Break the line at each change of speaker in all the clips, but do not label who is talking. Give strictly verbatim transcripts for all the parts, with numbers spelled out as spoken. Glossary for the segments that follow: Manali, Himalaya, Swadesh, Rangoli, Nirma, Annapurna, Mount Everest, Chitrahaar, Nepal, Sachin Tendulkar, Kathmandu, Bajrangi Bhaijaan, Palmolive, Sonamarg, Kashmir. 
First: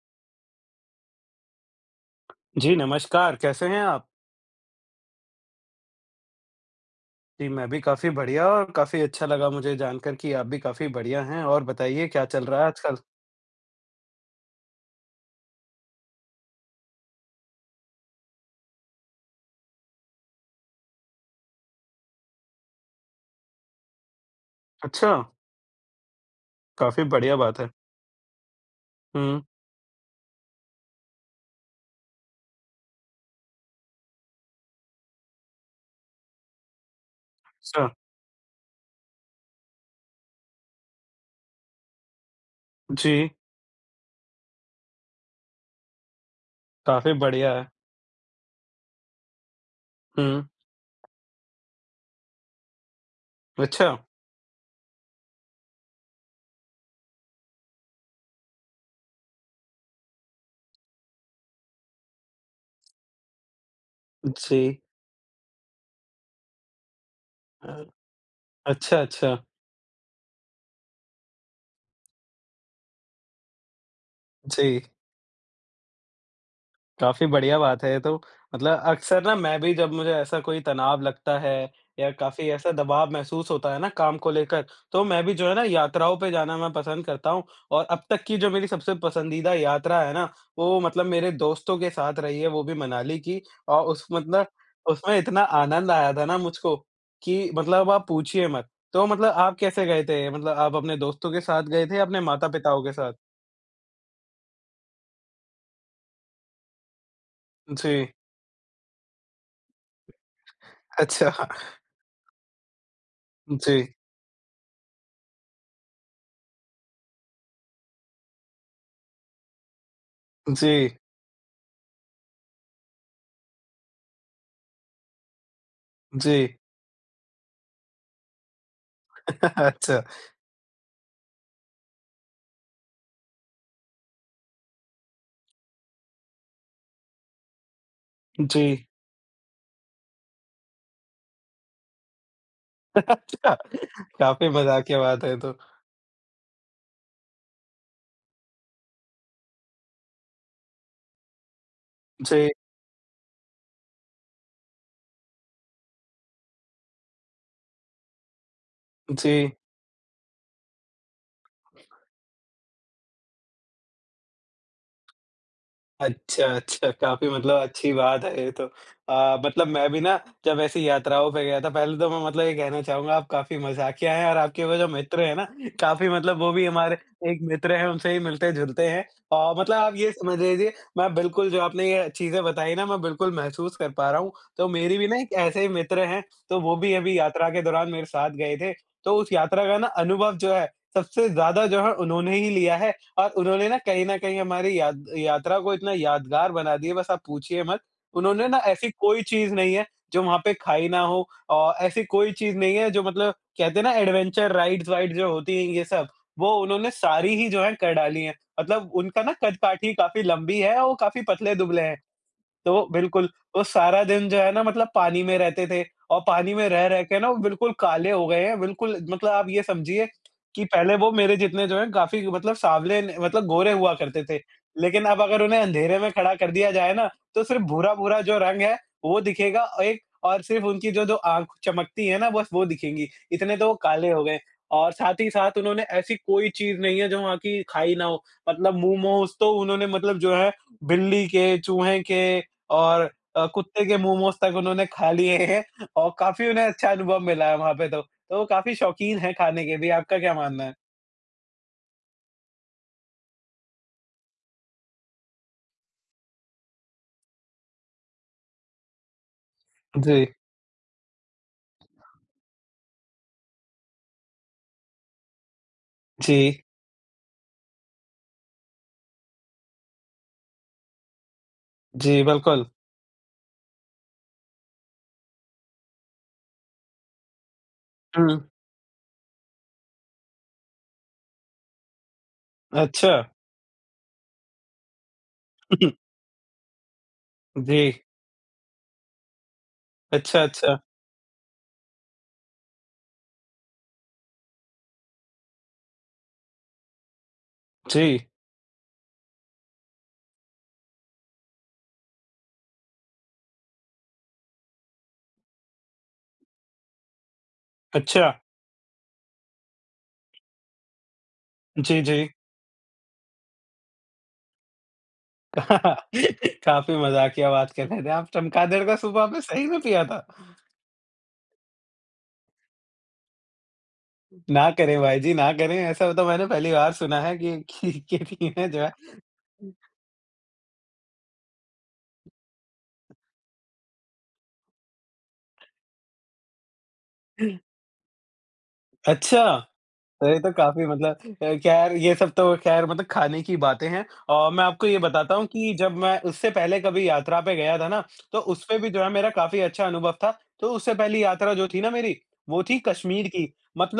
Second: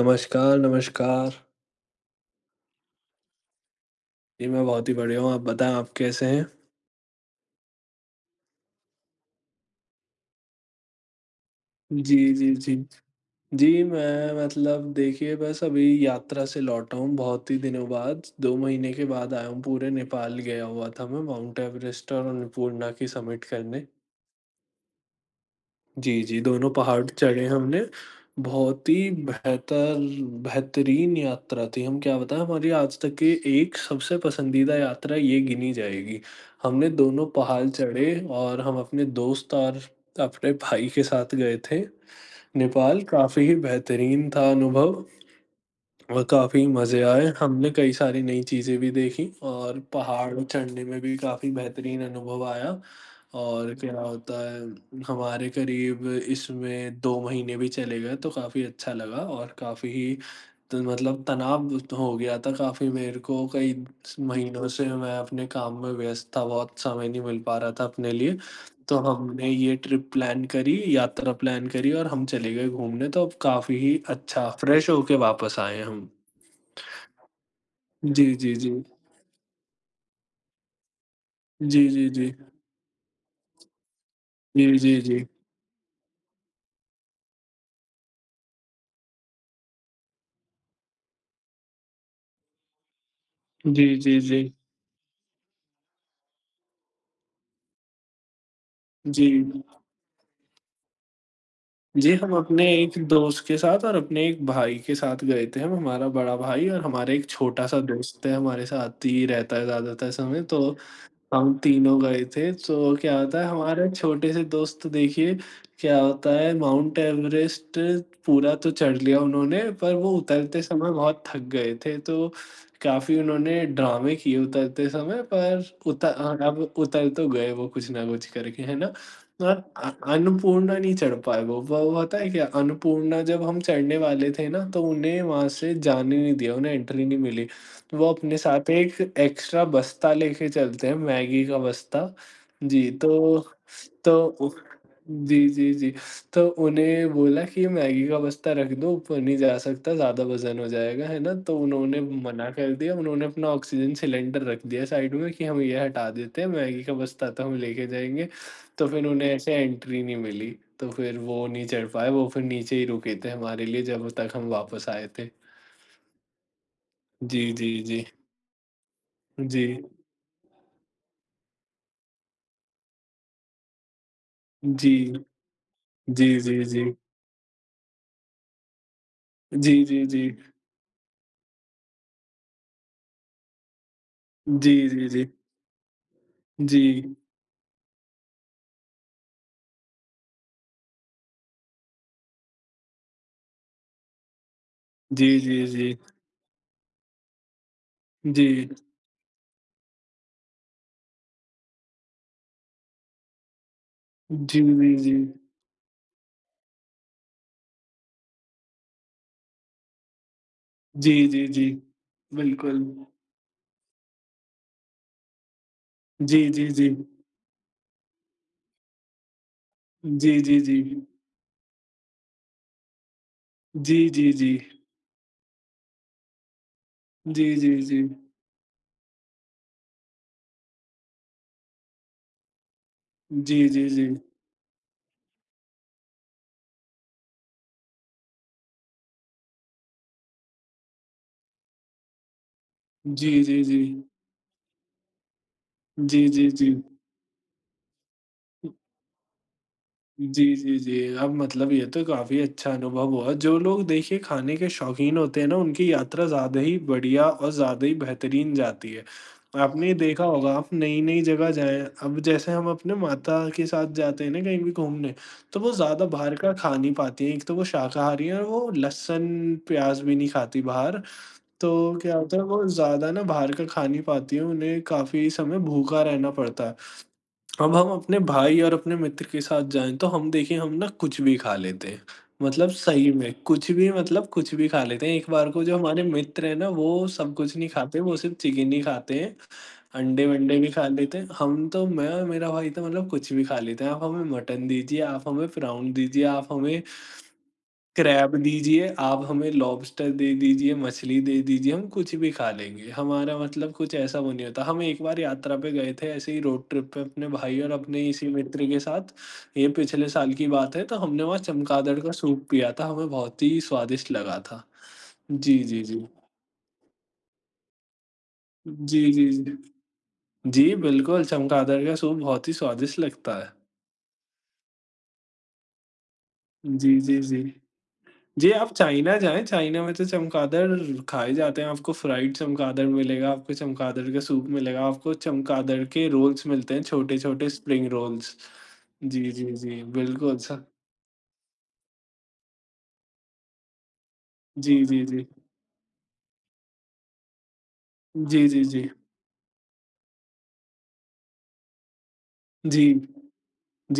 नमस्कार, नमस्कार।
जी, नमस्कार, कैसे हैं आप?
जी, मैं बहुत ही बढ़िया हूँ, आप बताएँ आप कैसे हैं?
जी, मैं भी काफ़ी बढ़िया और काफ़ी अच्छा लगा मुझे जानकर कि आप भी काफ़ी बढ़िया हैं और बताइए
जी,
क्या चल
जी,
रहा है
जी।
आजकल?
जी, मैं मतलब देखिए बस अभी यात्रा से लौटा हूँ बहुत ही दिनों बाद, दो महीने के बाद आया हूँ पूरे नेपाल गया हुआ था मैं माउंट एवरेस्ट और अन्नपूर्णा की समिट करने।
अच्छा,
जी, जी, दोनों
काफ़ी
पहाड़
बढ़िया
चढ़े
बात है।
हमने, बहुत ही
हुँ,
बेहतर बेहतरीन यात्रा थी। हम क्या बताएँ हमारी आज तक की एक सबसे पसंदीदा यात्रा ये गिनी जाएगी। हमने दोनों पहाड़
अच्छा,
चढ़े और हम अपने दोस्त और अपने भाई के साथ गए थे नेपाल,
जी,
काफ़ी ही बेहतरीन था अनुभव। और काफ़ी मज़े
काफ़ी
आए।
बढ़िया है।
हमने कई सारी नई चीज़ें भी देखी और
हुँ,
पहाड़ चढ़ने में भी काफ़ी बेहतरीन अनुभव आया। और
अच्छा,
क्या होता है हमारे करीब इसमें दो महीने भी चले गए तो काफ़ी अच्छा लगा और काफ़ी ही तो मतलब तनाव हो गया था काफ़ी मेरे को कई
जी।
महीनों से मैं अपने काम में व्यस्त था, बहुत समय नहीं मिल पा
अ,
रहा था अपने लिए।
अच्छा,
तो
अच्छा,
हमने ये ट्रिप प्लान करी, यात्रा प्लान करी और हम चले गए घूमने तो अब काफ़ी ही अच्छा
जी।
फ्रेश होके वापस आए हम।
काफ़ी बढ़िया बात है ये तो।
जी, जी, जी।
मतलब अक्सर ना मैं भी जब मुझे ऐसा कोई तनाव लगता है
जी, जी,
या
जी।
काफ़ी ऐसा दबाव महसूस होता है ना काम को लेकर,
जी, जी,
तो मैं
जी।
भी जो है ना यात्राओं पे जाना मैं पसंद करता हूँ। और अब तक की जो मेरी सबसे पसंदीदा यात्रा है ना, वो मतलब मेरे दोस्तों के साथ रही है, वो भी मनाली की।
जी,
और उस
जी, जी।
मतलब उसमें इतना आनंद आया था ना मुझको कि मतलब आप पूछिए मत। तो
जी।
मतलब आप कैसे गए थे? मतलब आप अपने दोस्तों के साथ गए थे या
जी,
अपने
हम अपने
माता-पिताओं के
एक
साथ?
दोस्त के साथ और अपने एक भाई के साथ गए थे हम, हमारा बड़ा भाई और हमारा एक छोटा-सा
जी।
दोस्त है हमारे साथ ही रहता है ज़्यादातर समय तो
अच्छा।
हम तीनों गए थे, तो क्या होता है
जी।
हमारे छोटे से दोस्त देखिए क्या होता है माउंट एवरेस्ट पूरा तो चढ़ लिया उन्होंने पर वो उतरते समय
जी।
बहुत थक गए थे, तो काफ़ी उन्होंने ड्रामे किए उतरते समय पर उत अ,
जी।
अब उतर तो गए वो कुछ ना कुछ करके, है ना? और अ
अच्छा,
अन्नपूर्णा नहीं चढ़ पाए वो, वो पता है क्या? अन्नपूर्णा जब हम चढ़ने वाले थे ना, तो उन्हें वहाँ से जाने नहीं दिया, उन्हें एंट्री नहीं मिली। वो अपने
जी।
साथ एक एक्स्ट्रा बस्ता लेके चलते हैं, मैगी का बस्ता। जी, तो
अच्छा,
तो
काफ़ी
उ
मज़ाकिया बात है ये
जी,
तो।
जी, जी। तो उन्हें बोला कि मैगी का बस्ता रख दो, ऊपर नहीं जा सकता, ज़्यादा वज़न हो जाएगा, है ना? तो उन्होंने
जी,
मना कर दिया, उन्होंने अपना ऑक्सीजन सिलेंडर रख दिया साइड में कि हम ये हटा देते हैं, मैगी का बस्ता तो हम लेके जाएँगे। तो फिर उन्हें
जी।
ऐसे एंट्री नहीं मिली, तो फिर वो नहीं चढ़ पाए, वो फिर नीचे ही रुके थे हमारे लिए जब तक हम वापस आए थे।
अच्छा, अच्छा, काफ़ी
जी,
मतलब
जी,
अच्छी
जी।
बात है ये तो। अ,
जी।
मतलब मैं भी ना जब ऐसी यात्राओं पे गया था, पहले तो मैं मतलब ये कहना चाहूँगा आप काफ़ी मज़ाकिया हैं और आपके वो जो
जी,
मित्र हैं ना, काफ़ी
जी,
मतलब वो
जी,
भी
जी।
हमारे एक मित्र हैं, उनसे ही मिलते-जुलते हैं। और मतलब
जी,
आप
जी,
ये
जी।
समझ लीजिए, मैं बिल्कुल जो आपने ये चीज़ें बताई ना, मैं बिल्कुल महसूस कर पा रहा हूँ। तो
जी,
मेरी भी
जी,
ना
जी।
एक ऐसे ही मित्र हैं, तो वो भी
जी।
अभी यात्रा के दौरान मेरे साथ गए थे। तो उस यात्रा का ना अनुभव जो है, सबसे ज़्यादा जो है उन्होंने ही लिया है और उन्होंने ना कहीं न कहीं हमारी याद
जी,
यात्रा
जी,
को इतना
जी।
यादगार बना दिया बस आप पूछिए मत।
जी।
उन्होंने ना ऐसी कोई चीज़ नहीं है जो वहाँ पे खाई ना हो और ऐसी कोई चीज़ नहीं है जो मतलब कहते हैं ना एडवेंचर
जी, जी, जी।
राइड्स-वाइड्स जो होती हैं ये सब, वो उन्होंने सारी ही जो है कर डाली हैं। मतलब उनका ना कद-काठी काफ़ी लंबी है और वो
जी,
काफ़ी
जी, जी।
पतले-दुबले हैं। तो
बिल्कुल।
बिल्कुल, वो सारा दिन जो है ना मतलब पानी में रहते थे और
जी,
पानी में
जी, जी।
रह-रह के ना वो बिल्कुल काले हो गए हैं, बिल्कुल मतलब आप ये समझिए
जी, जी,
कि
जी।
पहले वो मेरे जितने जो हैं काफ़ी मतलब साँवले न मतलब गोरे हुआ
जी,
करते
जी,
थे।
जी।
लेकिन अब अगर उन्हें अँधेरे में खड़ा कर दिया जाए ना, तो
जी,
सिर्फ़
जी, जी।
भूरा-भूरा जो रंग है, वो दिखेगा और एक और सिर्फ़ उनकी जो जो आँख चमकती है ना, बस वो दिखेंगी, इतने
जी,
तो वो
जी, जी।
काले हो गए। और साथ ही साथ उन्होंने ऐसी कोई चीज़ नहीं है जो वहाँ की खाई ना हो, मतलब मोमोज़ तो उन्होंने मतलब जो है बिल्ली के, चूहे के और
जी,
अ,
जी, जी।
कुत्ते के मोमोस तक उन्होंने खा लिए हैं और
जी, जी,
काफ़ी
जी।
उन्हें
जी
अच्छा अनुभव मिला है वहाँ पे तो। तो वो काफ़ी शौकीन हैं खाने के भी, आपका क्या
जी,
मानना है?
जी, जी। अब मतलब ये तो काफ़ी अच्छा अनुभव हुआ। जो लोग देखिए खाने के शौकीन होते हैं ना, उनकी यात्रा ज़्यादा ही बढ़िया और ज़्यादा ही बेहतरीन जाती है। आपने
जी।
देखा होगा आप नई-नई जगह जाएँ, अब जैसे हम अपने माता के साथ जाते हैं ना कहीं भी घूमने, तो वो ज़्यादा
जी।
बाहर का खा नहीं पाती हैं। एक तो वो शाकाहारी हैं और वो लहसुन, प्याज़ भी नहीं खाती बाहर। तो क्या
जी,
होता है
बिल्कुल।
वो ज़्यादा ना बाहर का खा नहीं पाती हैं, उन्हें काफ़ी समय भूखा रहना पड़ता है। अब हम अपने
हुँ।
भाई और अपने मित्र के साथ जाएँ तो हम देखिए हम ना कुछ भी खा लेते हैं। मतलब सही
अच्छा।
में कुछ भी मतलब कुछ भी खा लेते हैं। एक बार को जो हमारे मित्र हैं ना वो सब कुछ नहीं
जी।
खाते, वो सिर्फ़ चिकन ही खाते हैं,
अच्छा,
अंडे-वंडे भी
अच्छा।
खा लेते हैं। हम तो मैं और मेरा भाई तो मतलब कुछ भी खा लेते हैं। आप हमें मटन दीजिए, आप हमें प्राउन दीजिए, आप हमें
जी।
क्रैब दीजिए, आप हमें लॉबस्टर दे दीजिए, मछली दे दीजिए, हम कुछ भी खा लेंगे। हमारा मतलब कुछ ऐसा वो नहीं होता। हम एक बार यात्रा पे गए थे ऐसे ही रोड ट्रिप पे अपने भाई और अपने
अच्छा।
इसी मित्र के साथ। ये पिछले साल की बात है तो हमने वहाँ चमगादड़
जी,
का
जी।
सूप पिया था, हमें बहुत ही स्वादिष्ट लगा था। जी, जी, जी।
काफ़ी मज़ाकिया बात कर रहे थे आप। चमगादड़ का
जी,
सूप
जी,
आपने
जी।
सही में पिया था?
जी, बिल्कुल चमगादड़ का सूप बहुत ही स्वादिष्ट लगता है।
ना करें भाई जी, ना करें। ऐसा तो मैंने पहली
जी,
बार
जी,
सुना है
जी।
कि कि कि
जी,
पीना
आप
जो है
चाइना जाएँ, चाइना में तो चमगादड़ खाए जाते हैं, आपको फ्राइड चमगादड़ मिलेगा, आपको चमगादड़ का सूप मिलेगा, आपको चमगादड़ के रोल्स मिलते हैं, छोटे-छोटे स्प्रिंग रोल्स। जी,
अच्छा।
जी, जी, बिल्कुल
अरे! तो
स
काफ़ी मतलब अ, ख़ैर ये सब तो ख़ैर मतलब खाने की बातें हैं और मैं
जी,
आपको ये
जी, जी।
बताता हूँ कि जब मैं उससे पहले कभी यात्रा पे गया था ना, तो
जी, जी।
उसपे
जी,
भी जो है मेरा काफ़ी अच्छा अनुभव था। तो उससे पहली यात्रा जो थी ना मेरी, वो थी
जी,
कश्मीर की।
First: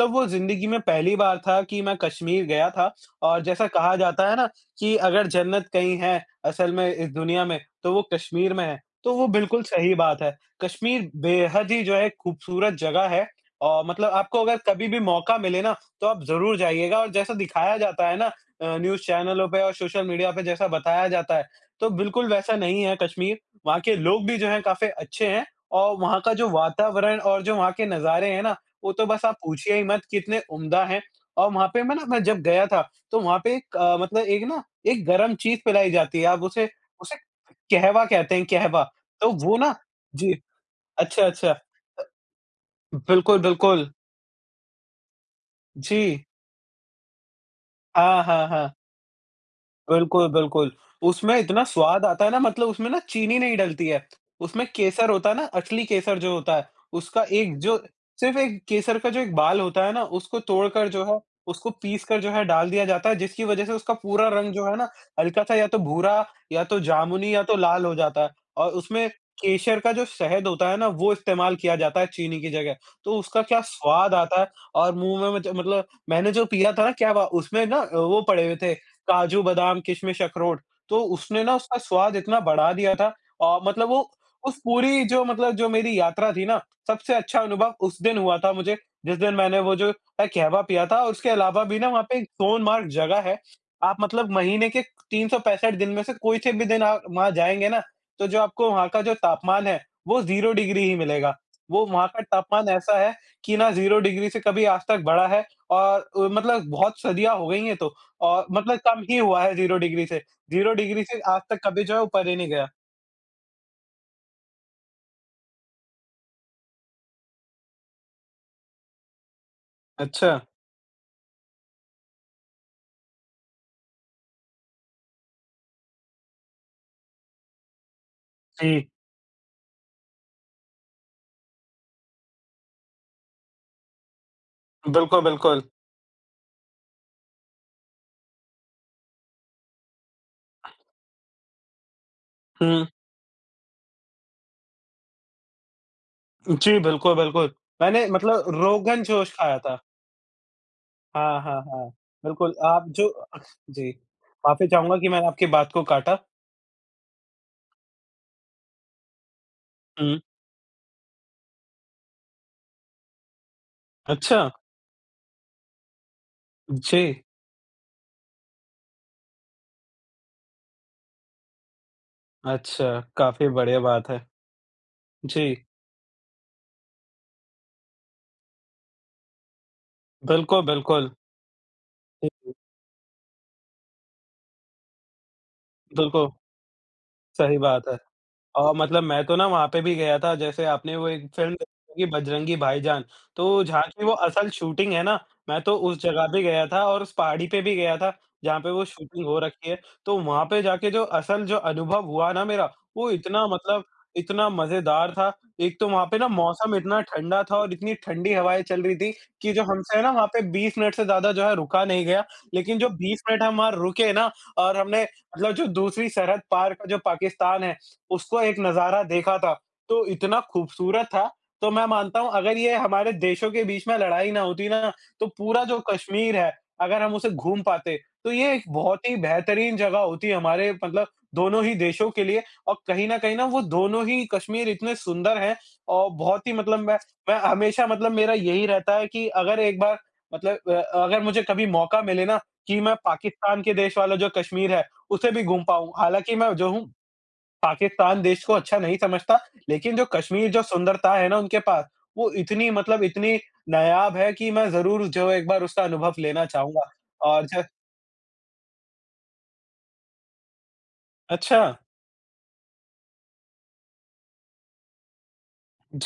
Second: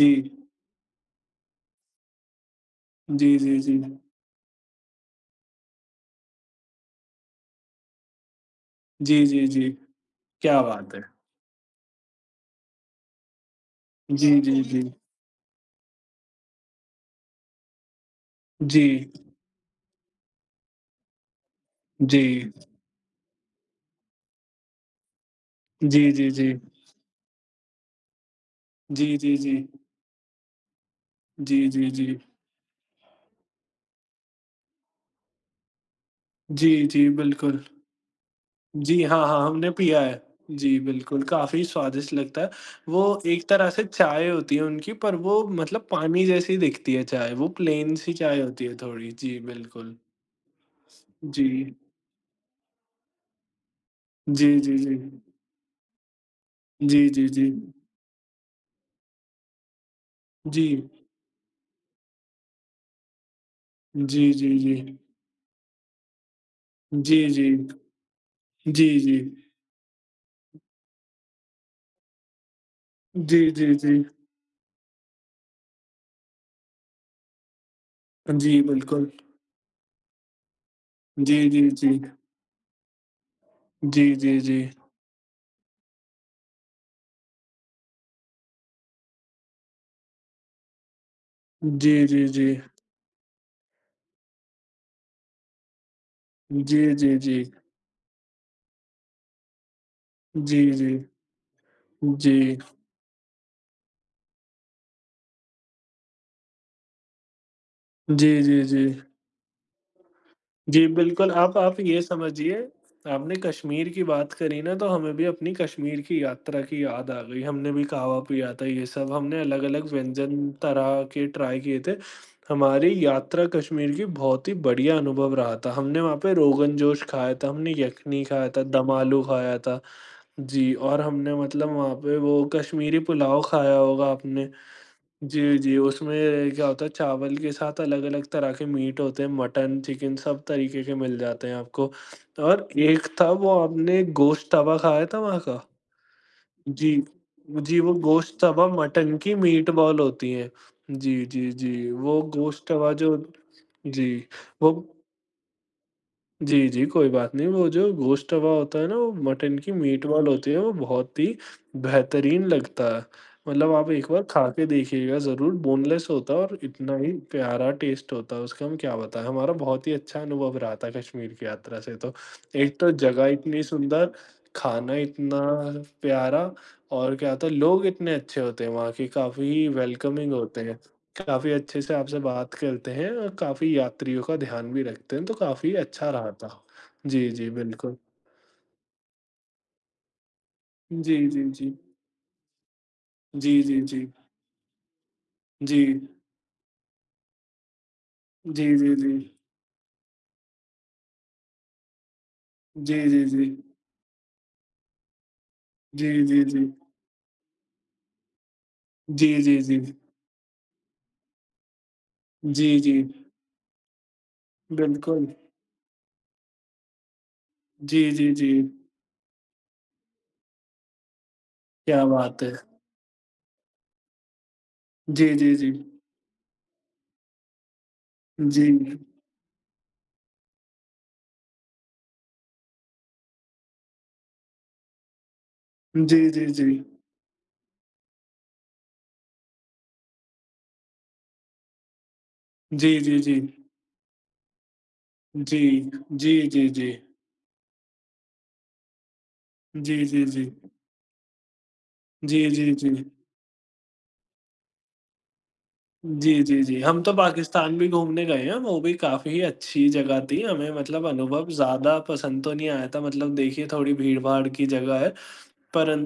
जी।
वो ज़िंदगी में पहली बार था कि मैं कश्मीर गया था
जी,
और
जी,
जैसा
जी।
कहा जाता है ना कि अगर जन्नत कहीं है असल में इस दुनिया में, तो वो कश्मीर में है। तो
जी,
वो
जी,
बिल्कुल
जी।
सही बात है।
क्या बात है!
कश्मीर बेहद ही जो है खूबसूरत जगह है और मतलब
जी,
आपको अगर
जी, जी।
कभी भी मौका मिले ना तो आप ज़रूर जाइएगा और जैसा दिखाया जाता है ना अ, न्यूज़
जी,
चैनलों पे और सोशल मीडिया पे जैसा बताया जाता है, तो बिल्कुल
जी।
वैसा नहीं है कश्मीर। वहाँ के लोग भी जो हैं काफ़ी अच्छे हैं और
जी,
वहाँ
जी,
का जो
जी।
वातावरण और जो वहाँ के नज़ारे हैं ना, वो तो
जी,
बस आप
जी, जी।
पूछिए ही मत कितने उम्दा हैं। और
जी,
वहाँ पे
जी,
मैं ना
जी।
मैं जब गया था, तो वहाँ पे एक अ, मतलब एक ना एक गरम चीज़ पिलाई जाती है, आप
जी,
उसे
जी, जी
उसे
बिल्कुल।
कहवा कहते हैं कहवा।
जी, हाँ,
तो
हाँ,
वो
हमने
ना
पिया है।
जी,
जी, बिल्कुल,
अच्छा, अच्छा।
काफ़ी स्वादिष्ट लगता है। वो
बिल्कुल,
एक तरह से
बिल्कुल।
चाय होती है उनकी, पर वो मतलब
जी।
पानी जैसी दिखती है चाय, वो प्लेन सी
हाँ,
चाय
हाँ,
होती
हाँ।
है थोड़ी। जी, बिल्कुल।
बिल्कुल, बिल्कुल। उसमें
जी।
इतना स्वाद आता है ना मतलब उसमें ना चीनी नहीं डलती है।
जी,
उसमें
जी, जी।
केसर होता है ना, असली केसर जो होता है,
जी,
उसका
जी, जी।
एक जो सिर्फ़ एक केसर का जो एक बाल होता है ना, उसको
जी।
तोड़कर जो है, उसको पीस कर जो है डाल दिया जाता है, जिसकी वज़ह से उसका
जी,
पूरा
जी,
रंग जो
जी।
है ना, हल्का-सा या तो भूरा या तो
जी,
जामुनी या
जी।
तो लाल हो जाता है और
जी,
उसमें
जी।
केसर का जो शहद होता है ना, वो इस्तेमाल किया जाता है चीनी की जगह। तो
जी,
उसका क्या
जी, जी।
स्वाद आता है और मुँह में मच मतलब मैंने जो पिया था ना क्या वा उसमें ना अ, वो पड़े हुए
जी,
थे
बिल्कुल।
काजू, बादाम, किशमिश, अखरोट, तो
जी,
उसने ना
जी,
उसका
जी।
स्वाद इतना बढ़ा दिया था अ, मतलब
जी,
वो
जी,
उस
जी।
पूरी जो मतलब जो मेरी यात्रा थी ना, सबसे अच्छा अनुभव उस दिन हुआ था मुझे, जिस दिन मैंने वो जो अ, कहवा पिया था और उसके अलावा भी ना
जी,
वहाँ पे
जी,
एक
जी।
सोनमार्ग जगह है। आप मतलब महीने के तीन सौ पैंसठ दिन में से कोई से भी
जी,
दिन आप
जी,
वहाँ
जी।
जाएँगे ना, तो जो आपको वहाँ का जो तापमान है, वो ज़ीरो
जी,
डिग्री
जी।
ही मिलेगा। वो वहाँ का
जी।
तापमान ऐसा है कि ना ज़ीरो डिग्री से कभी आज तक बढ़ा है और अ, मतलब बहुत सदियाँ हो गई हैं तो।
जी,
और
जी,
मतलब
जी।
कम ही हुआ है ज़ीरो डिग्री से, ज़ीरो
जी,
डिग्री से
बिल्कुल,
आज
आप
तक
आप
कभी जो है
ये
ऊपर ही नहीं
समझिए,
गया।
आपने कश्मीर की बात करी ना, तो हमें भी अपनी कश्मीर की यात्रा की याद आ गई। हमने भी कहवा पिया था, ये सब हमने अलग-अलग
अच्छा,
व्यंजन तरह के ट्राई किए थे। हमारी यात्रा कश्मीर की बहुत ही बढ़िया अनुभव रहा था। हमने वहाँ पे रोगन जोश खाया था, हमने यखनी खाया था,
जी।
दम आलू खाया था। जी, और हमने मतलब वहाँ पे वो कश्मीरी पुलाव खाया होगा आपने।
बिल्कुल,
जी,
बिल्कुल।
जी, उसमें क्या होता है चावल के साथ अलग-अलग तरह के मीट होते हैं, मटन, चिकन सब तरीके के मिल जाते हैं आपको और
हुँ।
एक था वो आपने गोश्त तवा खाया था वहाँ का?
जी,
जी।
बिल्कुल, बिल्कुल।
जी, वो
मैंने
गोश्त
मतलब
तवा
रोगन
मटन
जोश
की
खाया
मीट
था।
बॉल होती हैं। जी,
हाँ,
जी,
हाँ, हाँ।
जी, वो
बिल्कुल,
गोश्त
आप
तवा
जो
जो
जी,
जी,
माफ़ी
वो
चाहूँगा कि मैंने आपकी बात को काटा।
जी, जी, कोई बात नहीं। वो जो गोश्त तवा होता है ना, वो मटन की मीट
हुँ।
बॉल होती है, वो बहुत ही बेहतरीन लगता है। मतलब आप एक बार
अच्छा,
खा के देखिएगा ज़रूर, बोनलेस होता है और इतना
जी।
ही प्यारा टेस्ट होता है उसका, हम क्या बताएँ। हमारा बहुत ही अच्छा अनुभव रहा था कश्मीर की यात्रा से तो। एक
अच्छा,
तो जगह
काफ़ी
इतनी
बढ़िया बात
सुंदर,
है।
खाना इतना
जी,
प्यारा और क्या होता है, लोग इतने अच्छे होते हैं वहाँ के, काफ़ी वेलकमिंग होते
बिल्कुल,
हैं।
बिल्कुल।
काफ़ी अच्छे से आपसे
जी, जी।
बात करते हैं और काफ़ी यात्रियों का ध्यान भी रखते हैं, तो काफ़ी अच्छा
बिल्कुल,
रहा था। जी, जी,
सही बात है।
बिल्कुल।
अ, मतलब मैं तो ना वहाँ पे भी गया था, जैसे आपने वो
जी,
एक
जी,
फ़िल्म
जी।
देखी होगी बजरंगी भाईजान,
जी,
तो
जी,
जहाँ की
जी।
वो असल शूटिंग है ना, मैं तो
जी।
उस जगह भी गया था और उस पहाड़ी पे भी गया था, जहाँ
जी,
पे वो
जी, जी।
शूटिंग हो रखी है। तो वहाँ पे जाके जो असल जो अनुभव हुआ ना मेरा,
जी,
वो
जी,
इतना
जी।
मतलब इतना मज़ेदार था। एक तो वहाँ
जी,
पे ना
जी, जी।
मौसम इतना ठंडा था और इतनी ठंडी हवाएँ चल रही थी
जी,
कि
जी,
जो
जी।
हमसे है ना वहाँ पे बीस मिनट से ज़्यादा जो है रुका नहीं गया।
जी,
लेकिन जो
जी।
बीस मिनट हम वहाँ रुके ना और हमने
बिल्कुल।
मतलब जो दूसरी सरहद पार का जो पाकिस्तान है
जी, जी,
उसको
जी।
एक नज़ारा देखा था, तो इतना खूबसूरत था। तो मैं
क्या
मानता हूँ
बात है!
अगर ये हमारे देशों के बीच में लड़ाई ना होती ना, तो
जी, जी,
पूरा
जी।
जो कश्मीर है, अगर हम उसे घूम पाते, तो ये एक
जी।
बहुत ही बेहतरीन जगह होती हमारे मतलब दोनों ही देशों के लिए और कहीं न कहीं ना वो दोनों ही कश्मीर इतने सुंदर हैं और
जी, जी,
बहुत ही
जी।
मतलब मैं मैं हमेशा मतलब मेरा यही रहता है कि अगर एक बार मतलब अ, अगर मुझे कभी मौका मिले ना कि
जी,
मैं
जी, जी।
पाकिस्तान के देश वाला जो कश्मीर है, उसे भी
जी।
घूम पाऊँ।
जी,
हालाँकि मैं
जी,
जो हूँ
जी।
पाकिस्तान देश को अच्छा नहीं समझता, लेकिन
जी,
जो
जी, जी।
कश्मीर जो सुंदरता है ना उनके पास, वो
जी, जी,
इतनी
जी।
मतलब
जी
इतनी नायाब है कि मैं ज़रूर जो एक बार उसका अनुभव
जी,
लेना
जी, जी।
चाहूँगा।
हम तो
और ज
पाकिस्तान भी घूमने गए हैं, वो भी काफ़ी अच्छी जगह थी। हमें मतलब अनुभव
अच्छा,
ज़्यादा पसंद तो नहीं आया था, मतलब देखिए थोड़ी भीड़-भाड़ की जगह है,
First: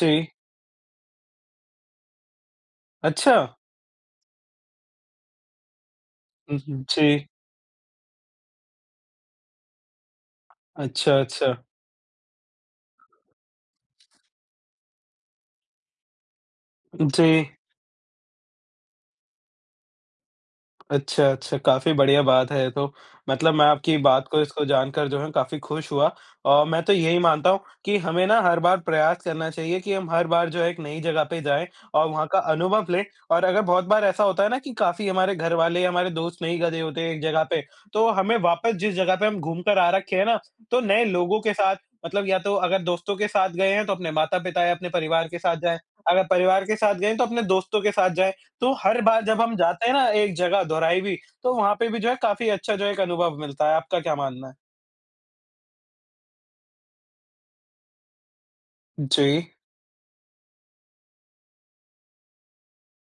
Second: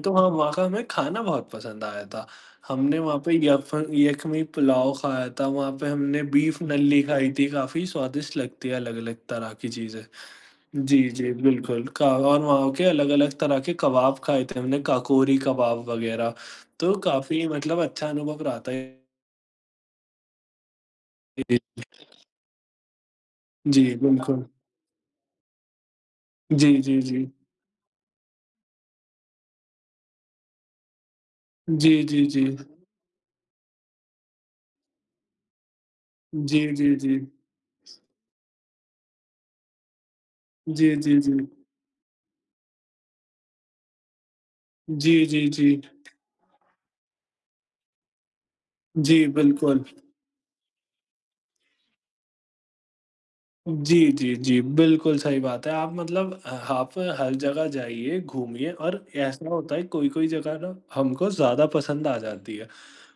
जी,
हाँ, वहाँ का हमें खाना बहुत पसंद आया था। हमने वहाँ पे
अच्छा।
यफ यखमी पुलाव खाया था, वहाँ पे हमने
हुँ,
बीफ
हुँ,
नल्ली
जी।
खाई थी, काफ़ी स्वादिष्ट लगती है अलग-अलग तरह की चीज़ें। जी,
अच्छा,
जी,
अच्छा।
बिल्कुल। का और वहाँ के अलग-अलग तरह के कबाब खाए थे हमने, काकोरी कबाब वगैरह, तो
जी।
काफ़ी मतलब अच्छा अनुभव रहा
अच्छा, अच्छा,
था।
काफ़ी बढ़िया बात है ये तो। मतलब मैं
जी,
आपकी बात को
बिल्कुल।
इसको जानकर जो है काफ़ी खुश हुआ और
जी,
मैं तो
जी,
यही
जी।
मानता हूँ कि हमें ना हर बार प्रयास करना चाहिए कि हम हर बार जो है एक नई जगह पे जाएँ
जी,
और
जी,
वहाँ का
जी।
अनुभव लें और अगर बहुत बार ऐसा होता है ना कि काफ़ी हमारे घर वाले, हमारे दोस्त नहीं
जी,
गए
जी,
होते हैं
जी।
एक जगह पे, तो हमें वापस जिस जगह पे हम घूम कर आ रखे हैं ना, तो
जी,
नए
जी, जी।
लोगों के साथ मतलब या तो अगर दोस्तों के साथ गए हैं तो अपने माता-पिता या अपने
जी,
परिवार के
जी,
साथ
जी।
जाएँ, अगर परिवार के साथ गए हैं तो अपने दोस्तों के साथ जाएँ। तो हर बार
जी,
जब हम
बिल्कुल।
जाते हैं ना एक जगह दोराई तो वहाँ पे भी जो है काफ़ी अच्छा जो है एक अनुभव मिलता है।
जी,
आपका क्या
जी,
मानना है?
जी, बिल्कुल सही बात है। आप मतलब अ, आप हर जगह जाइए, घूमिए और
जी।
ऐसा होता है कोई-कोई जगह ना हमको ज़्यादा पसंद आ जाती है।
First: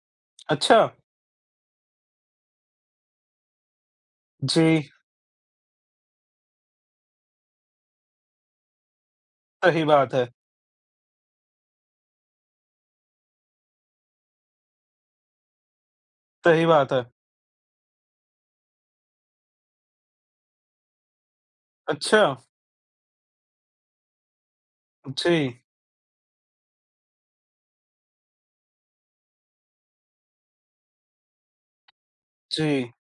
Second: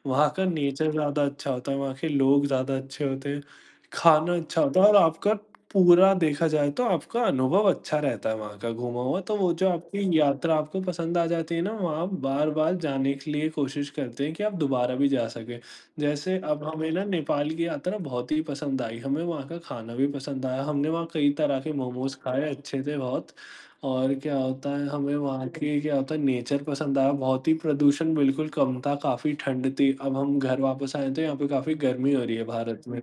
वहाँ का
अच्छा।
नेचर ज़्यादा अच्छा होता है, वहाँ के लोग ज़्यादा अच्छे होते हैं, खाना अच्छा
जी,
होता है और आपका पूरा देखा जाए तो आपका अनुभव अच्छा रहता है वहाँ का घूमा हुआ। तो वो जो
सही
आपकी
बात है,
यात्रा आपको पसंद आ जाती है ना, वहाँ आप बार-बार जाने के लिए कोशिश करते हैं कि आप दोबारा भी जा सकें। जैसे अब
सही
हमें
बात है।
ना नेपाल की यात्रा बहुत ही पसंद आई, हमें वहाँ का खाना भी पसंद आया, हमने वहाँ कई तरह के मोमोज़
अच्छा,
खाए, अच्छे थे बहुत और क्या होता है हमें वहाँ
जी,
की क्या होता है नेचर पसंद आया बहुत ही प्रदूषण बिल्कुल कम था, काफ़ी ठंड थी। अब हम घर वापस आए तो यहाँ पे काफ़ी गर्मी हो रही है भारत
जी।
में।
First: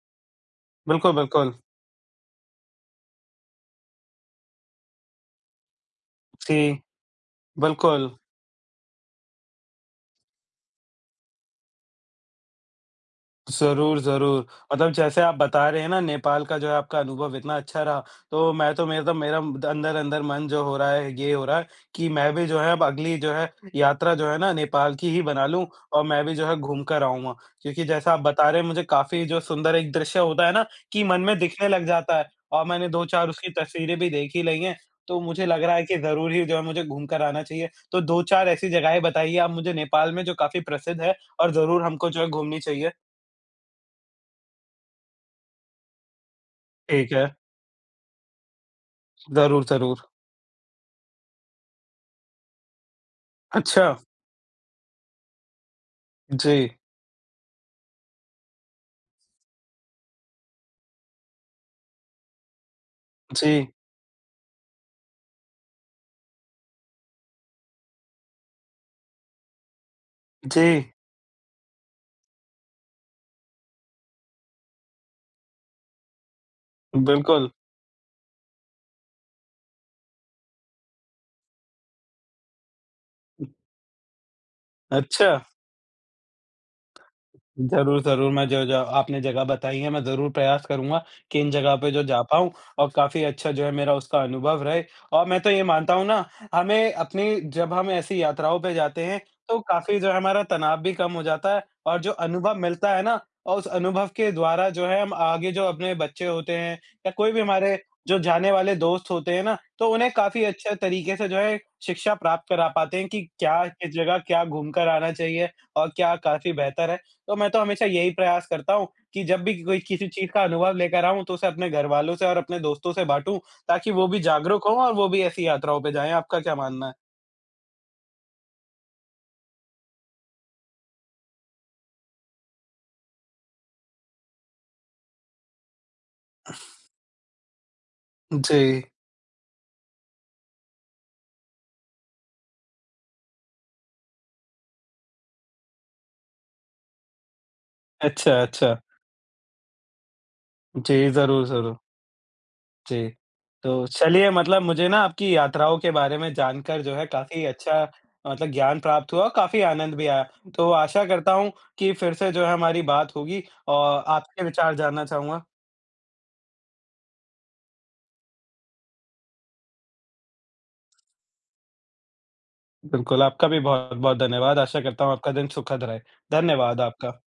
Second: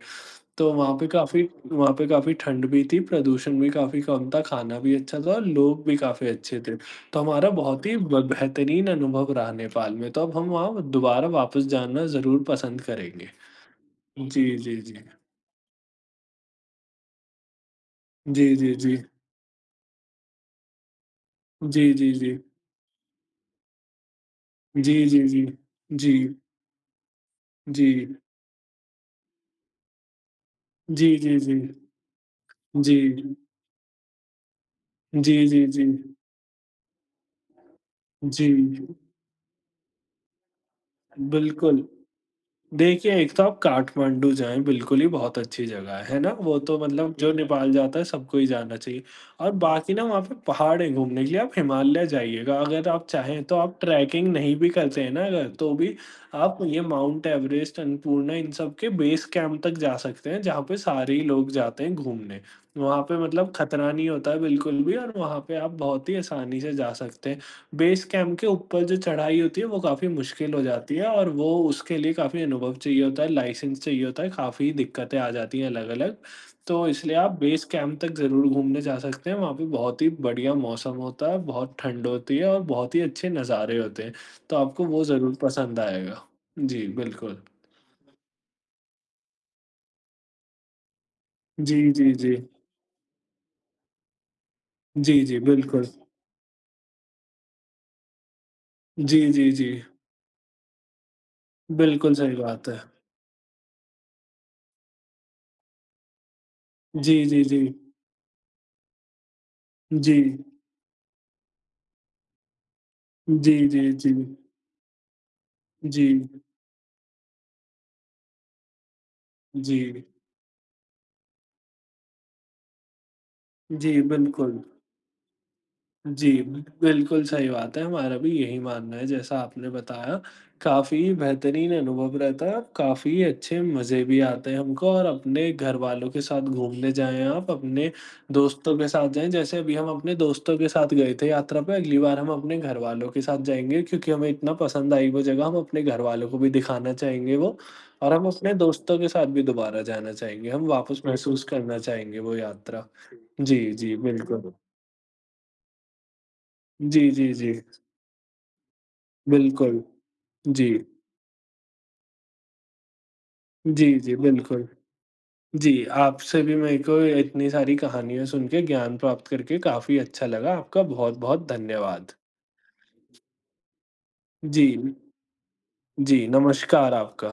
तो वहाँ पे
बिल्कुल,
काफ़ी
बिल्कुल।
वहाँ पे काफ़ी ठंड भी थी, प्रदूषण भी काफ़ी कम था, खाना भी अच्छा था और लोग भी काफ़ी अच्छे थे।
जी,
तो हमारा बहुत ही
बिल्कुल।
ब बेहतरीन अनुभव रहा नेपाल में। तो अब हम वहाँ दोबारा वापस जाना ज़रूर पसंद करेंगे।
ज़रूर, ज़रूर।
जी, जी,
मतलब
जी।
जैसे आप बता रहे हैं ना नेपाल का जो है आपका अनुभव इतना अच्छा रहा,
जी,
तो मैं
जी,
तो
जी।
मेरा तो मेरा अंदर-अंदर मन जो हो रहा है, ये हो रहा है
जी,
कि
जी,
मैं
जी।
भी जो है अब अगली जो है यात्रा जो है ना
जी,
नेपाल की
जी,
ही बना
जी।
लूँ और
जी।
मैं भी जो है घूम कर आऊँगा। क्योंकि जैसा
जी।
आप बता रहे हैं मुझे काफ़ी जो सुंदर एक दृश्य होता है ना कि
जी,
मन में
जी, जी।
दिखने लग जाता है और मैंने दो चार
जी,
उसकी तस्वीरें भी देख ही ली हैं, तो
जी,
मुझे लग
जी,
रहा है
जी,
कि ज़रूर ही जो है मुझे घूम कर आना चाहिए। तो दो चार
जी,
ऐसी जगहें बताइए आप मुझे नेपाल में जो काफ़ी प्रसिद्ध है और ज़रूर
बिल्कुल।
हमको जो है घूमनी चाहिए।
देखिए, एक तो आप काठमांडू जाएँ, बिल्कुल ही बहुत अच्छी जगह है, है ना? वो तो
ठीक
मतलब
है,
जो नेपाल जाता है, सबको ही जाना चाहिए और
ज़रूर,
बाकी ना
ज़रूर।
वहाँ पे पहाड़ हैं घूमने के लिए, आप हिमालय जाइएगा। अगर आप चाहें, तो आप
अच्छा,
ट्रैकिंग नहीं भी करते हैं ना अगर, तो भी आप
जी,
ये माउंट एवरेस्ट, अन्नपूर्णा, इन सब के बेस कैंप तक जा सकते हैं, जहाँ पे सारे ही लोग जाते हैं घूमने। वहाँ पे मतलब
जी,
खतरा नहीं होता है बिल्कुल भी और वहाँ पे आप बहुत ही आसानी से जा सकते हैं। बेस कैंप के ऊपर जो चढ़ाई होती है वो काफ़ी मुश्किल
जी,
हो जाती है और वो उसके लिए काफ़ी अनुभव चाहिए होता है, लाइसेंस चाहिए होता है, काफ़ी दिक्कतें आ जाती हैं अलग-अलग। तो इसलिए आप
बिल्कुल।
बेस कैंप तक ज़रूर घूमने जा सकते हैं, वहाँ पे बहुत ही बढ़िया मौसम होता है, बहुत ठंड होती है और बहुत ही अच्छे नज़ारे होते हैं, तो आपको वो
अच्छा।
ज़रूर पसंद आएगा। जी, बिल्कुल।
ज़रूर, ज़रूर। मैं जो जो आपने जगह बताई है, मैं ज़रूर प्रयास करूँगा कि इन जगह
जी,
पे जो
जी,
जा
जी।
पाऊँ और काफ़ी अच्छा जो है मेरा उसका अनुभव रहे।
जी,
और मैं
जी,
तो ये
बिल्कुल।
मानता हूँ ना, हमें अपनी जब हम ऐसी यात्राओं पे जाते
जी,
हैं,
जी,
तो
जी।
काफ़ी जो है हमारा तनाव भी कम हो जाता है और जो
बिल्कुल सही
अनुभव
बात है।
मिलता है ना और उस अनुभव के द्वारा जो है हम आगे जो अपने बच्चे होते हैं या
जी,
कोई भी
जी, जी।
हमारे जो जाने वाले दोस्त होते हैं ना, तो उन्हें
जी।
काफ़ी अच्छे तरीके से जो है शिक्षा प्राप्त करा पाते हैं कि
जी,
क्या,
जी,
किस
जी।
जगह क्या घूम कर आना चाहिए और क्या
जी,
काफ़ी बेहतर है। तो मैं तो हमेशा यही प्रयास करता हूँ कि जब भी
जी।
कोई किसी चीज़ का अनुभव लेकर आऊँ, तो उसे अपने घरवालों से और अपने दोस्तों से बाँटूँ, ताकि
जी,
वो भी
बिल्कुल।
जागरूक हों और वो भी ऐसी यात्राओं पे जाएँ।
जी,
आपका क्या मानना है?
बिल्कुल सही बात है, हमारा भी यही मानना है जैसा आपने बताया, काफ़ी बेहतरीन अनुभव रहता है, काफ़ी अच्छे मज़े भी आते हैं हमको और अपने घरवालों के साथ घूमने जाएँ आप, अपने
जी।
दोस्तों के साथ जाएँ, जैसे अभी हम अपने दोस्तों के साथ गए थे यात्रा पे, अगली बार हम अपने घरवालों के साथ जाएँगे क्योंकि हमें इतना पसंद आई वो जगह, हम अपने घरवालों को भी दिखाना चाहेंगे वो और हम
अच्छा,
अपने
अच्छा।
दोस्तों के साथ भी दोबारा जाना चाहेंगे, हम वापस
जी,
महसूस
ज़रूर, ज़रूर।
करना चाहेंगे वो यात्रा।
जी।
जी,
तो
जी,
चलिए
बिल्कुल।
मतलब मुझे ना आपकी यात्राओं के बारे में जानकर जो है
जी, जी,
काफ़ी
जी।
अच्छा मतलब ज्ञान प्राप्त हुआ और काफ़ी
बिल्कुल।
आनंद भी आया। तो
जी।
आशा करता हूँ कि फिर से जो है हमारी बात होगी
जी,
और
जी,
आपके
बिल्कुल।
विचार जानना चाहूँगा।
जी, आपसे भी मेरे को इतनी सारी कहानियाँ सुन के ज्ञान प्राप्त करके काफ़ी अच्छा लगा। आपका बहुत-बहुत धन्यवाद।
बिल्कुल, आपका भी बहुत-बहुत धन्यवाद।
जी,
आशा करता हूँ आपका दिन सुखद रहे।
जी,
धन्यवाद
नमस्कार
आपका।
आपका।